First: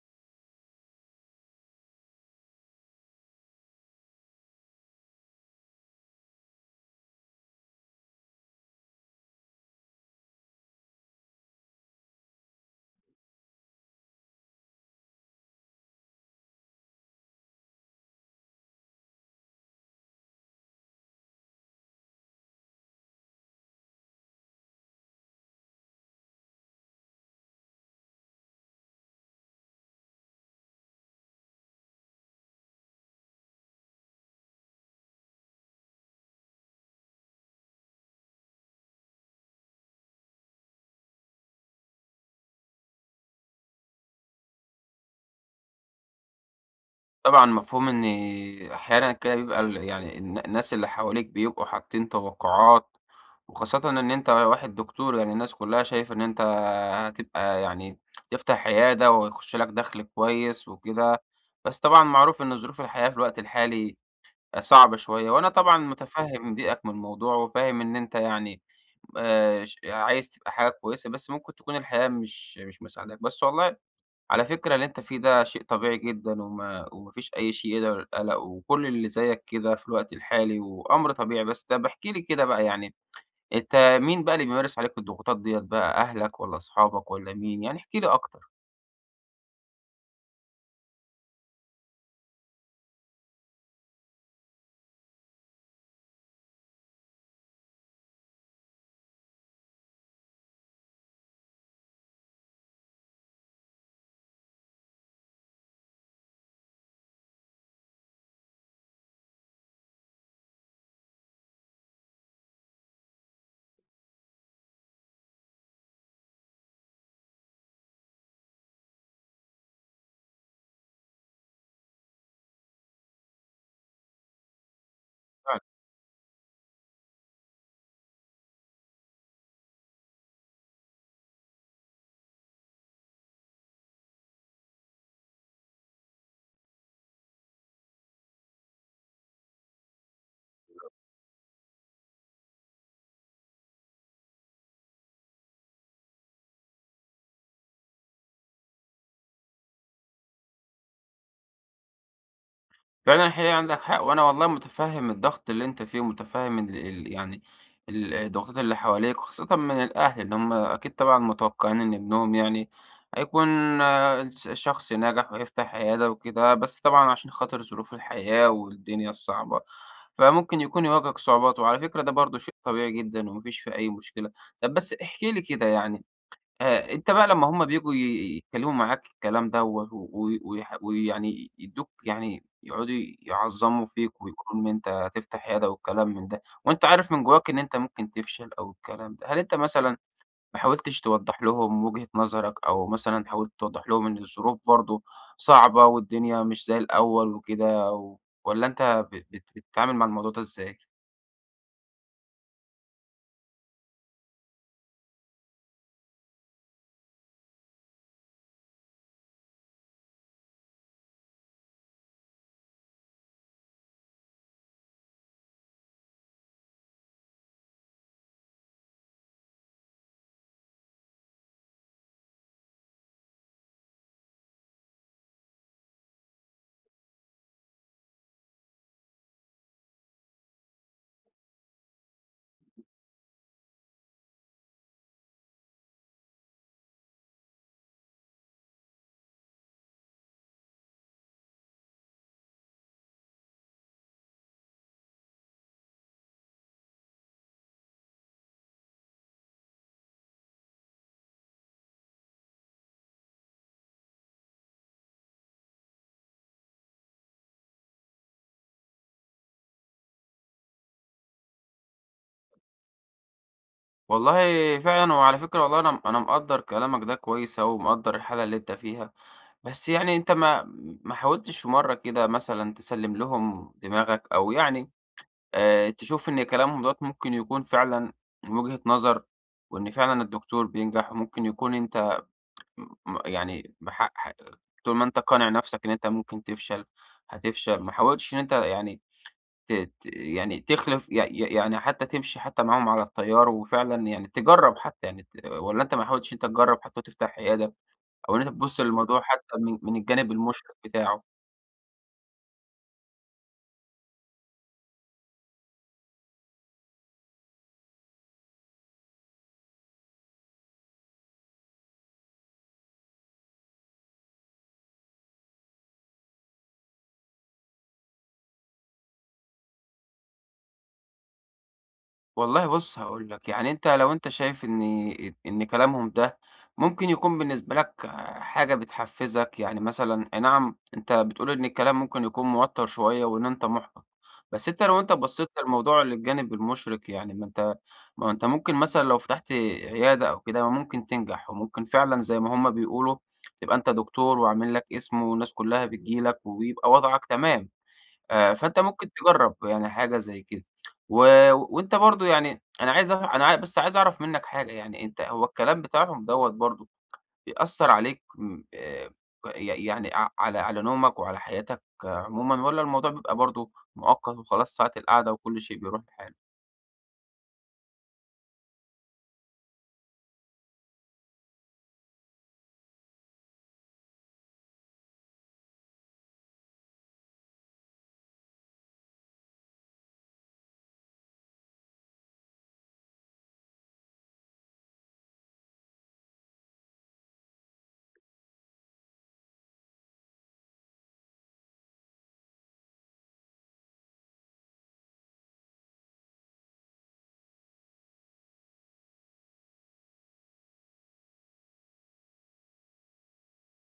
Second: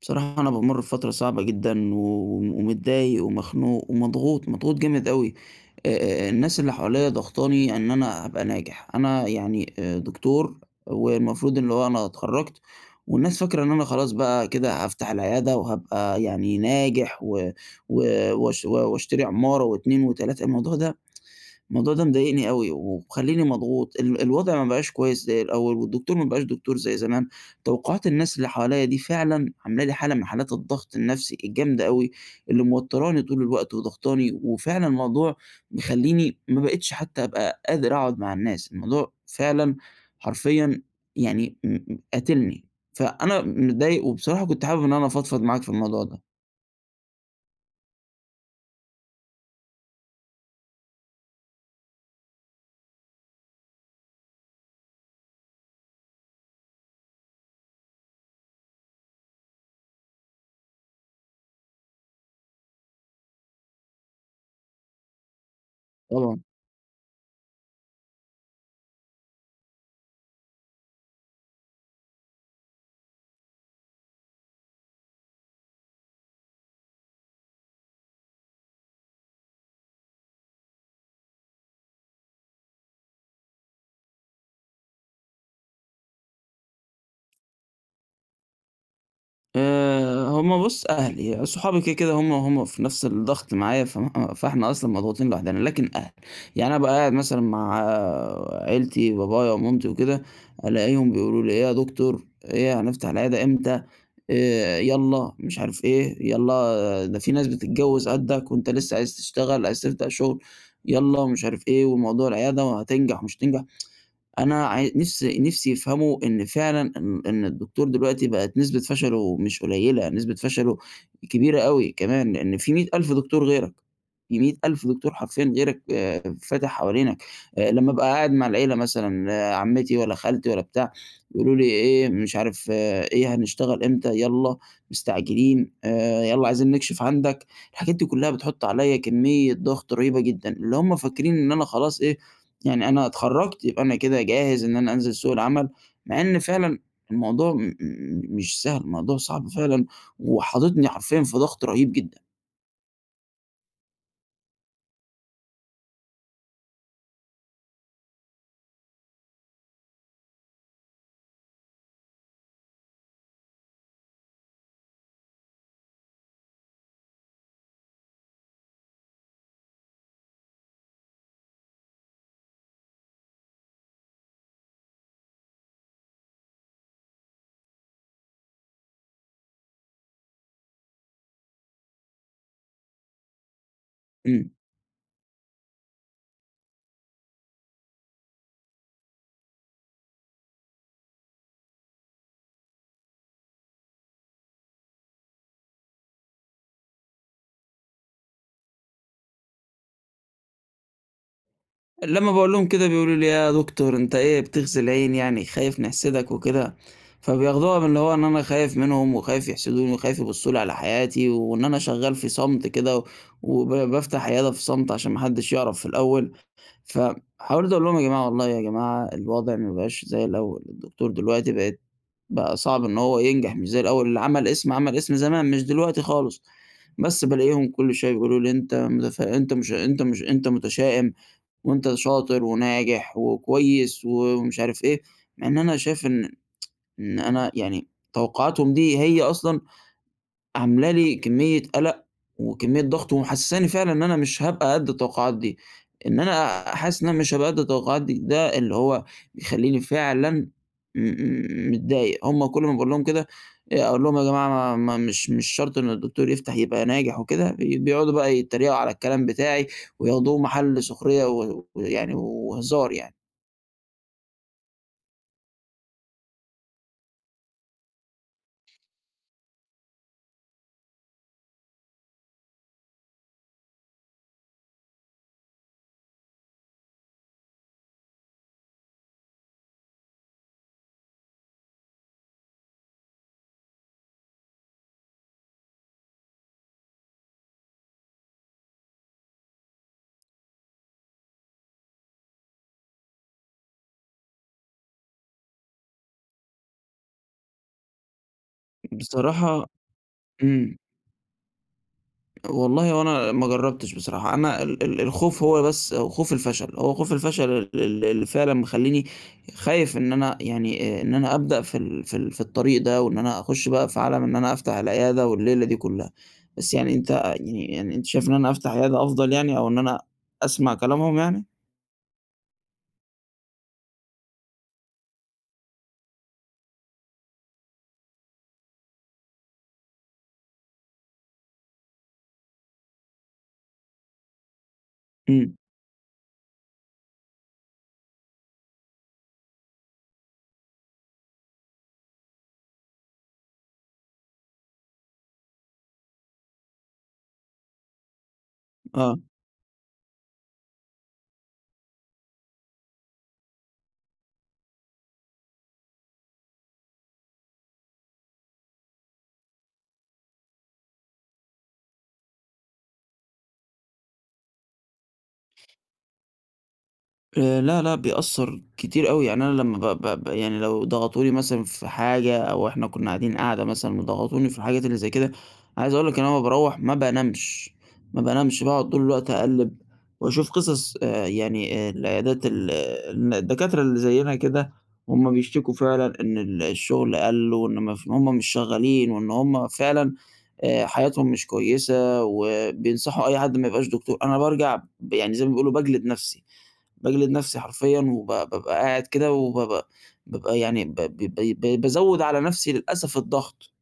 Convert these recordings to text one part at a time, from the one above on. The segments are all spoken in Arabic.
بصراحة أنا بامرّ بفترة صعبة جدًا و ومتضايق ومخنوق ومضغوط، مضغوط جامد أوي، آآ، الناس اللي حواليَّ ضاغطاني إن أنا أبقى ناجح، أنا يعني، آآ، دكتور والمفروض اللي هو أنا اتخرجت، والناس فاكرة إن أنا خلاص بقى كده هافتح العيادة، وهابقى يعني ناجح و و وأش وأشتري عمارة و2 و3 الموضوع ده الموضوع ده مضايقني أوي، ومخليني مضغوط ال الوضع ما بقاش كويس زي الأول، والدكتور ما بقاش دكتور زي زمان، توقّعات الناس اللي حواليّ دي فعلًا عاملة لي حالة من حالات الضغط النفسي الجامدة أوي، اللي موتراني طول الوقت وضاغطاني، وفعلًا الموضوع مخليني ما بقيتش حتى أبقى قادر اقعد مع الناس، الموضوع فعلًا حرفيًا يعني م قاتلني. فأنا متضايق، وبصراحة كنت حابب إن أنا أفضفض معاك في الموضوع ده. طبعًا مفهوم إن أحيانًا كده بيبقى ال يعني الن الناس اللي حواليك بيبقوا حاطين توقّعات وخاصةً إن أنت واحد دكتور يعني الناس كلها شايفة إن أنت هتبقى يعني تفتح عيادة، وهيخش لك دخل كويس وكده، بس طبعًا معروف إن ظروف الحياة في الوقت الحالي صعبة شوية، وأنا طبعًا طبعًا. متفهم ضيقك من الموضوع وفاهم إن أنت يعني، آآ، ش عايز تبقى حاجة كويسة بس ممكن تكون الحياة مش مش مساعداك، بس والله على فكرة اللي أنت فيه ده شيء طبيعي جدًا، وما وما فيش أي شيء يدعو للقلق، وكل اللي زيك كده في الوقت الحالي وأمر طبيعي، بس طب احكِ لي كده بقى يعني، أنت مين بقى اللي بيمارس عليك الضغوطات ديَّة بقى أهلك والَّا اصحابك والَّا مين؟ يعني احكِ لي أكتر. آآ، هُم بُص، أهلي، صحابي، كده، كده، هُم هُم في نفس الضغط معايا، ف [unintelligible] فإحنا أصلًا مضغوطين لوحدنا، لكن الأهل. يعني أنا أبقى قاعد مثلًا مع عيلتي، بابايا ومامتي وكده، ألاقيهم بيقولوا لي: "إيه يا دكتور، إيه هنفتح العيادة إمتى؟ آآ، يالّا مش عارف إيه، يالّا ده في ناس بتتجوِّز قدَّك وأنت لسه عايز تشتغل، عايز تبدأ شغل، يالّا مش عارف إيه، وموضوع العيادة وهتنجح ومش هتنجح." أنا عاي نِفسي نِفسي يفهموا إن فعلًا إن إن الدكتور دلوقتي بقِت نسبة فشلُه مش قليِّلة، نسبة فشلُه كبيرة أوي كمان، لأن في مِيّة ألف دكتور غيرك. في مِيّة ألف دكتور حرفيًا فعلًا. غيرك فاتح حوالينك، أ لمّا أبقى قاعد مع العيلة مثلًا، عمِّتي والّا خالتي والّا بتاع، يقولوا لي: "إيه، مش عارف إيه، هنشتغل إمتى؟ يالّا، مستعجلين، آآ يالّا عايزين نكشف عندك." الحاجات دي كلَّها بتحُط عليّا كميّة ضغط رهيبة جدًا، اللي [unintelligible] هُم فاكرين إن أنا خلاص إيه، يعني أنا اتخرَّجت، يبقى أنا كده جاهز إن أنا أنزِل سوق العمل، مع إن فعلًا الموضوع م مش سهل، الموضوع صعب فعلًا وحاططني حرفيًا في ضغط رهيب جدًا. فعلًا حقيقي عندك حق، وأنا والله متفهّم الضغط اللي أنت فيه، ومتفهّم ال ال يعني ال الضغوط اللي حواليك وخاصةً من الأهل، اللي هم أكيد طبعًا متوقعين إن ابنهم يعني هيكون ال شخص ناجح، وهيفتح عيادة وكده. بس طبعًا عشان خاطر ظروف الحياة، والدنيا الصعبة، فممكن يكون يواجهك صعوبات، وعلى فكرة ده برضه شيء طبيعي جدًا وما فيش فيه أي مشكلة. طب بس احكِ لي كده يعني آآ أنت بقى لما هم بييجوا ي يتكلموا معاك الكلام دوّة و و ويح ويعني يدّوك يعني يقعدوا يعظموا فيك، امم. ويقولوا إن أنت هتفتح عيادة والكلام من ده، وأنت عارف من جواك إن أنت ممكن تفشل أو الكلام ده، هل أنت مثلًا ما حاولتش توضح لهم وجهة نظرك؟ أو مثلًا حاولت توضح لهم إن الظروف برضه صعبة والدنيا مش زي الأول وكده؟ والّا أنت ب بت بتتعامل مع الموضوع ده إزاي؟ لما باقول لهم كده بيقولوا لي: "إيه يا دكتور، أنت إيه بتغزي العين يعني؟ خايف نحسدك وكده؟" فبياخدوها من اللي هو إن أنا خايف منهم، وخايف يحسدوني وخايف يبصوا لي على حياتي، وإن أنا شغّال في صمت كده، و وبافتح عيادة في صمت عشان ما حدش يعرف في الأول. ف حاولت أقول لهم: "يا جماعة والله يا جماعة الوضع ما بقاش زي الأول الدكتور دلوقتي بقت بقى صعب إنه هو ينجح مش زي الأول. اللي عمل اسم، عمل اسم زمان مش دلوقتي خالص". بس بالاقيهم كل شوية يقول لي: "أنت متف أنت مش أنت مش أنت متشائم، وأنت شاطر وناجح وكويس" ومش عارف إيه، مع إن أنا شايف إن إن أنا يعني توقعاتهم دي هي أصلًا عاملة لي كمية قلق، وكمية ضغط، ومحسساني فعلًا إن أنا مش هابقى قد التوقعات دي. إن أنا حاسس إن مش هابقى قد التوقعات دي، ده اللي هو مخليني فعلًا مم متضايق. هم كل ما باقول لهم كده أقول لهم: "يا جماعة ما ما مش مش شرط إنه الدكتور يفتح يبقى ناجح وكده"، بيقعدوا بقى يتريقوا على الكلام بتاعي، وياخدوه محل سخرية و ويعني و وهزار يعني. والله فعلًا وعلى فكرة والله أنا أنا مقدر كلامك ده كويس أوي ومقدر الحالة اللي أنت فيها، بس يعني أنت ما ما حاولتش في مرة كده مثلًا تسلِّم لهم دماغك، أو يعني آآ، تشوف إن كلامهم دوَّة ممكن يكون فعلًا من وجهة نظر، وإن فعلًا الدكتور بينجح وممكن يكون أنت م يعني بح ح طول ما أنت قانع نفسك إن أنت ممكن تفشل، هتفشل. ما حاولتش إن أنت يعني ت ت يعني تخلف ي يع يعني حتى تمشي حتى معاهم على التيار، وفعلًا يعني تجرب حتى يعني ت والّا أنت ما حاولتش إن أنت تجرب حتى وتفتح عيادة، أو إن أنت تبص للموضوع حتى بصراحة من من الجانب المُشرق إمم. بتاعه؟ والله هو أنا ما جربتش بصراحة، أنا ال ال الخوف هو بس، خوف الفشل، هو خوف الفشل ال ال اللي فعلًا مخليني خايف إن أنا يعني آآ، إن أنا أبدأ في ال في ال في الطريق ده، وإن أنا أخش بقى في عالم إن أنا أفتح العيادة والليلة دي كلها. بس يعني أنت يعني يعني أنت شايف إن أنا أفتح عيادة أفضل يعني، أو إن أنا أسمع كلامهم يعني؟ والله بُص هاقول لك، يعني أنت لو أنت شايف إن ت إن كلامهم ده ممكن يكون بالنسبة لك حاجة بتحفزك، يعني مثلًا أي نعم أنت بتقول إن الكلام ممكن يكون موتر شوية وإن أنت محبط، بس أنت لو أنت بصيت إمم. للموضوع للجانب المشرق يعني ما أنت ما أهو أنت ممكن مثلًا لو فتحت عيادة أو كده ممكن تنجح، وممكن فعلًا زي ما هم بيقولوا تبقى أنت دكتور وعامل لك اسم والناس كلها بتيجي لك ويبقى وضعك تمام. آآ، فأنت ممكن آه. تجرب يعني حاجة زي كده. و وأنت برضو يعني أنا عايز أع أنا بس عايز أعرف منك حاجة يعني أنت هو الكلام بتاعهم دوّة برضه بيأثر عليك م آآ، ي يعني اع على على نومك وعلى حياتك عمومًا، والّا الموضوع بيبقى برضه، مؤقت وخلاص ساعة القعدة وكل شيء بيروح لحاله؟ آآ، لأ، لأ بيأثر كتير أوي يعني أنا لمَّا ب ب ب يعني لو ضغطوني مثلًا في حاجة أو إحنا كنّا قاعدين قعدة مثلًا وضغطوني في الحاجات اللي زي كده، عايز أقول لك ان أنا لمَّا باروَّح ما بانامش، ما بانامش باقعد طول الوقت أقلِّب وأشوف قصص آآ، يعني آآ، العيادات ال الن الدكاترة اللي زينا كده وهم بيشتكوا فعلًا إن ال الشغل قلّ وإن ما ف وإن هم مش شغالين وإن هم فعلًا آآ، حياتهم مش كويّسة وبينصحوا أي حد ما يبقاش دكتور، أنا بارجع ب يعني زي ما بيقولوا باجلد نفسي، باجلد نفسي حرفيًا وب بابقى قاعد كده وبابقى بابقى يعني ب ب ب ب بقيت بازود على نفسي للأسف الضغط،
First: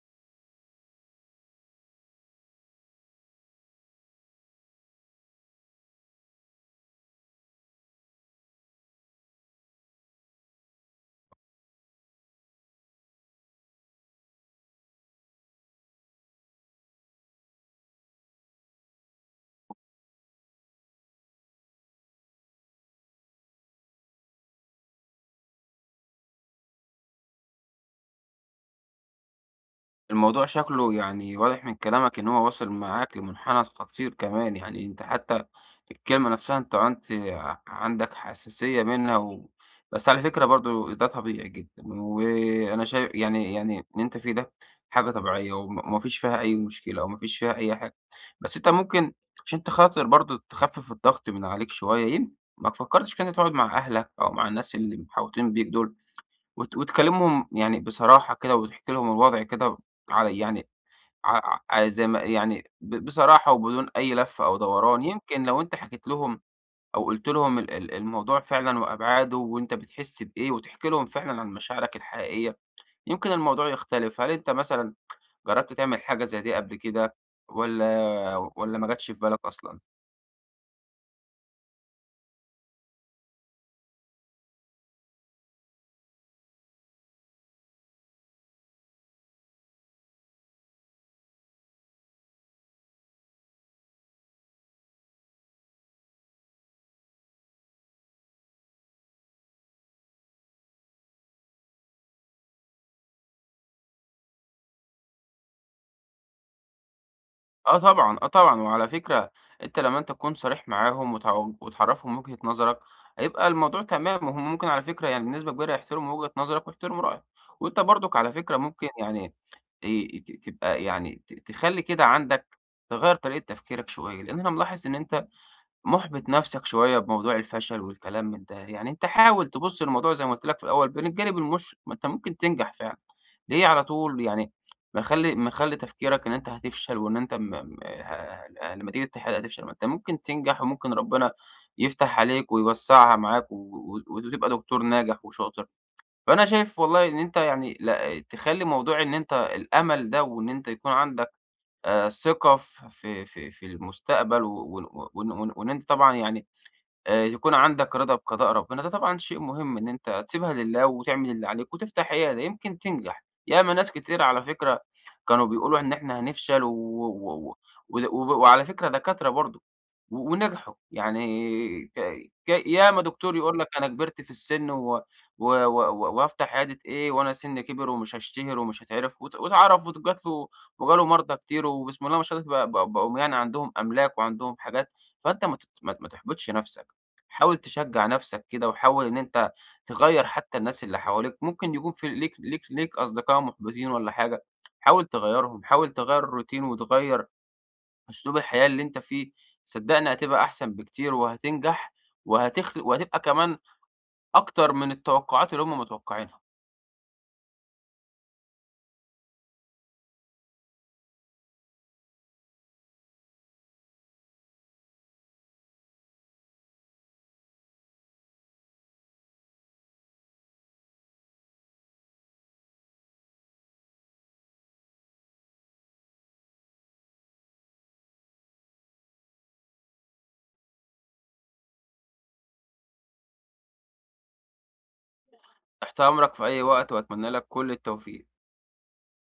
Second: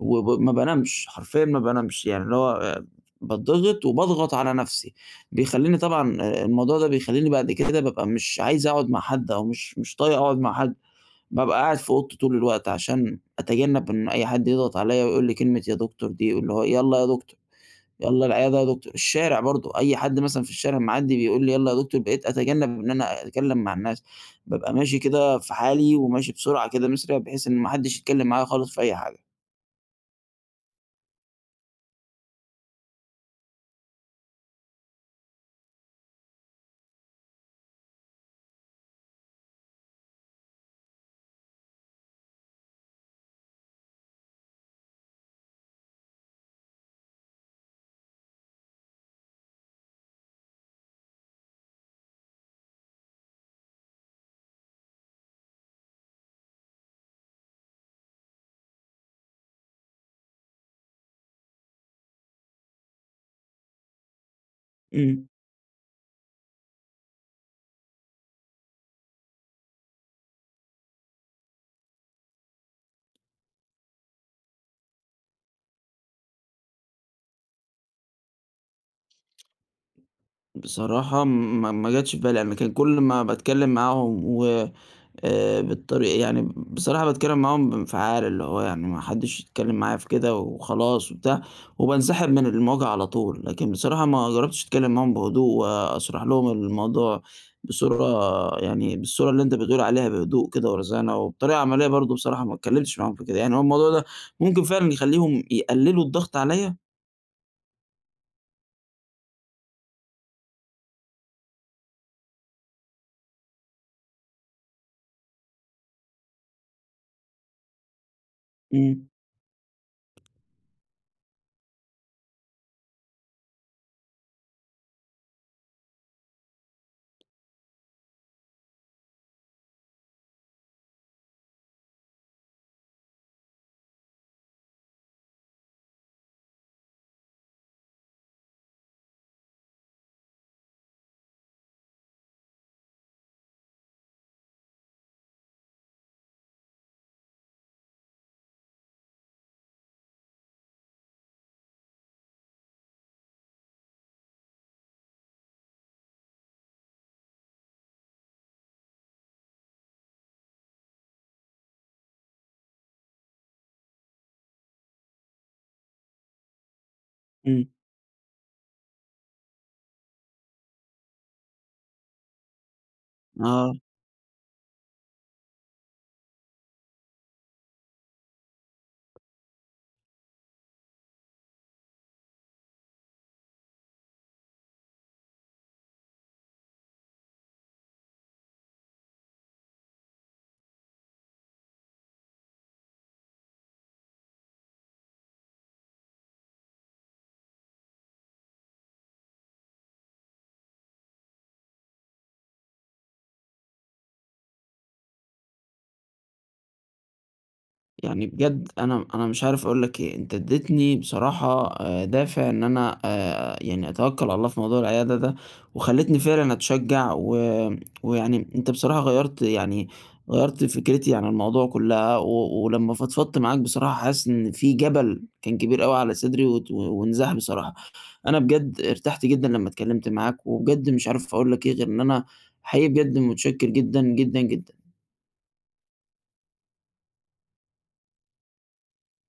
وب ما بانامش، حرفيًا ما بانامش، يعني اللي هو باتضغط وباضغط على نفسي، بيخليني طبعًا الموضوع ده بيخليني بعد كده بابقى مش عايز اقعد مع حد أو مش مش طايق اقعد مع حد، بابقى قاعد في اوضتي طول الوقت عشان أتجنَّب إن أي حد يضغط عليَّا ويقول لي كلمة يا دكتور دي، اللي هو "يالَّا يا دكتور، يالَّا العيادة يا دكتور." الشارع برضه أي حد مثلًا في الشارع معدّي بيقول لي: "يالَّا يا دكتور." بقيت اتجنب إن أنا اتكلِّم مع الناس، بابقى ماشي كده في حالي وماشي بسرعة كده، مُسرع، بحيث إن ما حدش يتكلِّم معايا خالص في أي حاجة. الموضوع شكله يعني واضح من كلامك إن هو واصِل معاك لمُنحنى خطير كمان، يعني أنت حتى الكلمة نفسها أنت عُنت عندك حساسيَّة منها و بس على فكرة برضه ده طبيعي جدًا وأنا شاي يعني يعني اللي أنت فيه ده حاجة طبيعية، وما ما فيش فيها أي مشكلة وما فيش فيها أي حاجة، بس أنت ممكن عشان أنت خاطر برضه تخفِّف الضغط من عليك شوية يم ما فكَّرتش كده تقعد مع أهلك أو مع الناس اللي محاوطين بيك دول وت وتكلمهم يعني بصراحة كده وتحكي لهم الوضع كده على يعني ع ع زي ما يعني ب بصراحة وبدون أي لف أو دوران، إمم. يمكن لو أنت حكيت لهم أو قُلت لهم ال ال الموضوع فعلًا وأبعادُه وأنت بتحس بإيه وتحكي لهم فعلًا عن مشاعرك الحقيقية، يمكن الموضوع يختلف. هل أنت مثلًا جرَّبت تعمل حاجة زي دي قبل كده والّا والّا ما جاتش في بالك أصلًا؟ بصراحة، ما ما جاتش في بالي قبل كدا، كان كلّ ما باتكلِّم معاهم و آآ بالطري يعني بصراحة باتكلم معاهم بانفعال، اللي هو يعني ما حدِّش يتكلِّم معايا في كده وخلاص وبتاع، وبانسحب من المواجهة على طول، لكن بصراحة ما جرَّبتش أتكلم معاهم بهدوء وأشرح لهم الموضوع بصورة، يعني بالصورة اللي أنت بتقول عليها بهدوء كده ورزانة وبطريقة عمليَّة برضه، بصراحة ما أتكلِّمتش معاهم في كده، يعني هو الموضوع ده ممكن فعلًا يخلِّيهم يقلِّلوا الضغط عليَّ؟ آه طبعًا، آه طبعًا وعلى فكرة أنت لمَّا أنت تكون صريح معاهم وت وتعرفهم وجهة نظرك هيبقى الموضوع تمام، وهم ممكن على فكرة يعني بنسبة كبيرة يحترموا وجهة نظرك ويحترموا رأيك، وأنت برضك على فكرة ممكن إمم. يعني ي ت تبقى يعني ت تخلّي كده عندك تغيَّر طريقة تفكيرك شوية، لأن أنا ملاحظ إن أنت محبط نفسك شوية بموضوع الفشل والكلام من ده، يعني أنت حاول تبص للموضوع زي ما قلت لك في الأول من الجانب المشرق، ما أنت ممكن تنجح فعلًا، ليه على طول يعني مخلّي مخلّي تفكيرك إن أنت هتفشل وإن أنت م م لمَّا تيجي تحاول هتفشل، ما أنت ممكن تنجح، وممكن ربنا يفتح عليك ويوسَّعها معاك و و وتبقى دكتور ناجح وشاطر فأنا شايف والله إن أنت يعني لأ تخلي موضوع إن أنت الأمل ده وإن أنت يكون عندك ثقة في في في المستقبل و وإن وإن أنت طبعًا يعني آآ، يكون عندك رضا بقضاء ربنا، ده طبعًا شيء مهم إن أنت تسيبها لله وتعمل اللي عليك وتفتح عيادة يمكن تنجح، ياما ناس كتير على فكرة كانوا بيقولوا إن احنا هنفشل و و إمم. و وعلى فكرة دكاترة برضه و ونجحوا، يعني ك ك ياما دكتور يقول لك آه. أنا كبرت في السن و و و وهافتح عيادة إيه وأنا سني كبِر ومش هاشتهر ومش هاتعرف وت واتعرف وجَت له وجَه له مرضى كتير وبسم الله ما شاء الله بقوا بقوا يعني عندهم أملاك وعندهم حاجات، فأنت ما ما ت ما تحبطش نفسك حاول تشجَّع نفسك كده، وحاول إن أنت تغيَّر حتى الناس اللي حواليك ممكن يكون في ليك ليك ليك أصدقاء محبطين والَّا حاجة، حاول تغيَّرهم حاول تغيَّر الروتين وتغيَّر أسلوب الحياة اللي أنت فيه، صدقني هتبقى أحسن بكتير، وهتنجح وهتخل وهتبقى كمان أكتر من التوقّعات اللي هم متوقّعينها. يعني بجد أنا أنا مش عارف أقول لك إيه، أنت اديتني بصراحة دافع إن أنا آآ، يعني أتوكَّل على الله في موضوع العيادة ده، وخليتني فعلًا أتشجّع و ويعني أنت بصراحة غيّرت يعني غيّرت فكرتي عن الموضوع كلَّها، و ولمَّا فضفضت معاك بصراحة حاسس إن في جبل كان كبير أوي على صدري، وات وانزاح بصراحة، أنا بجد ارتحت جدًا لما اتكلمت معاك، وبجد مش عارف أقول لك إيه غير إن أنا حقيقي بجد متشكِّر جدًا، جدًا، جدًا. تحت أمرك في أي وقت، وأتمنى لك كل التوفيق.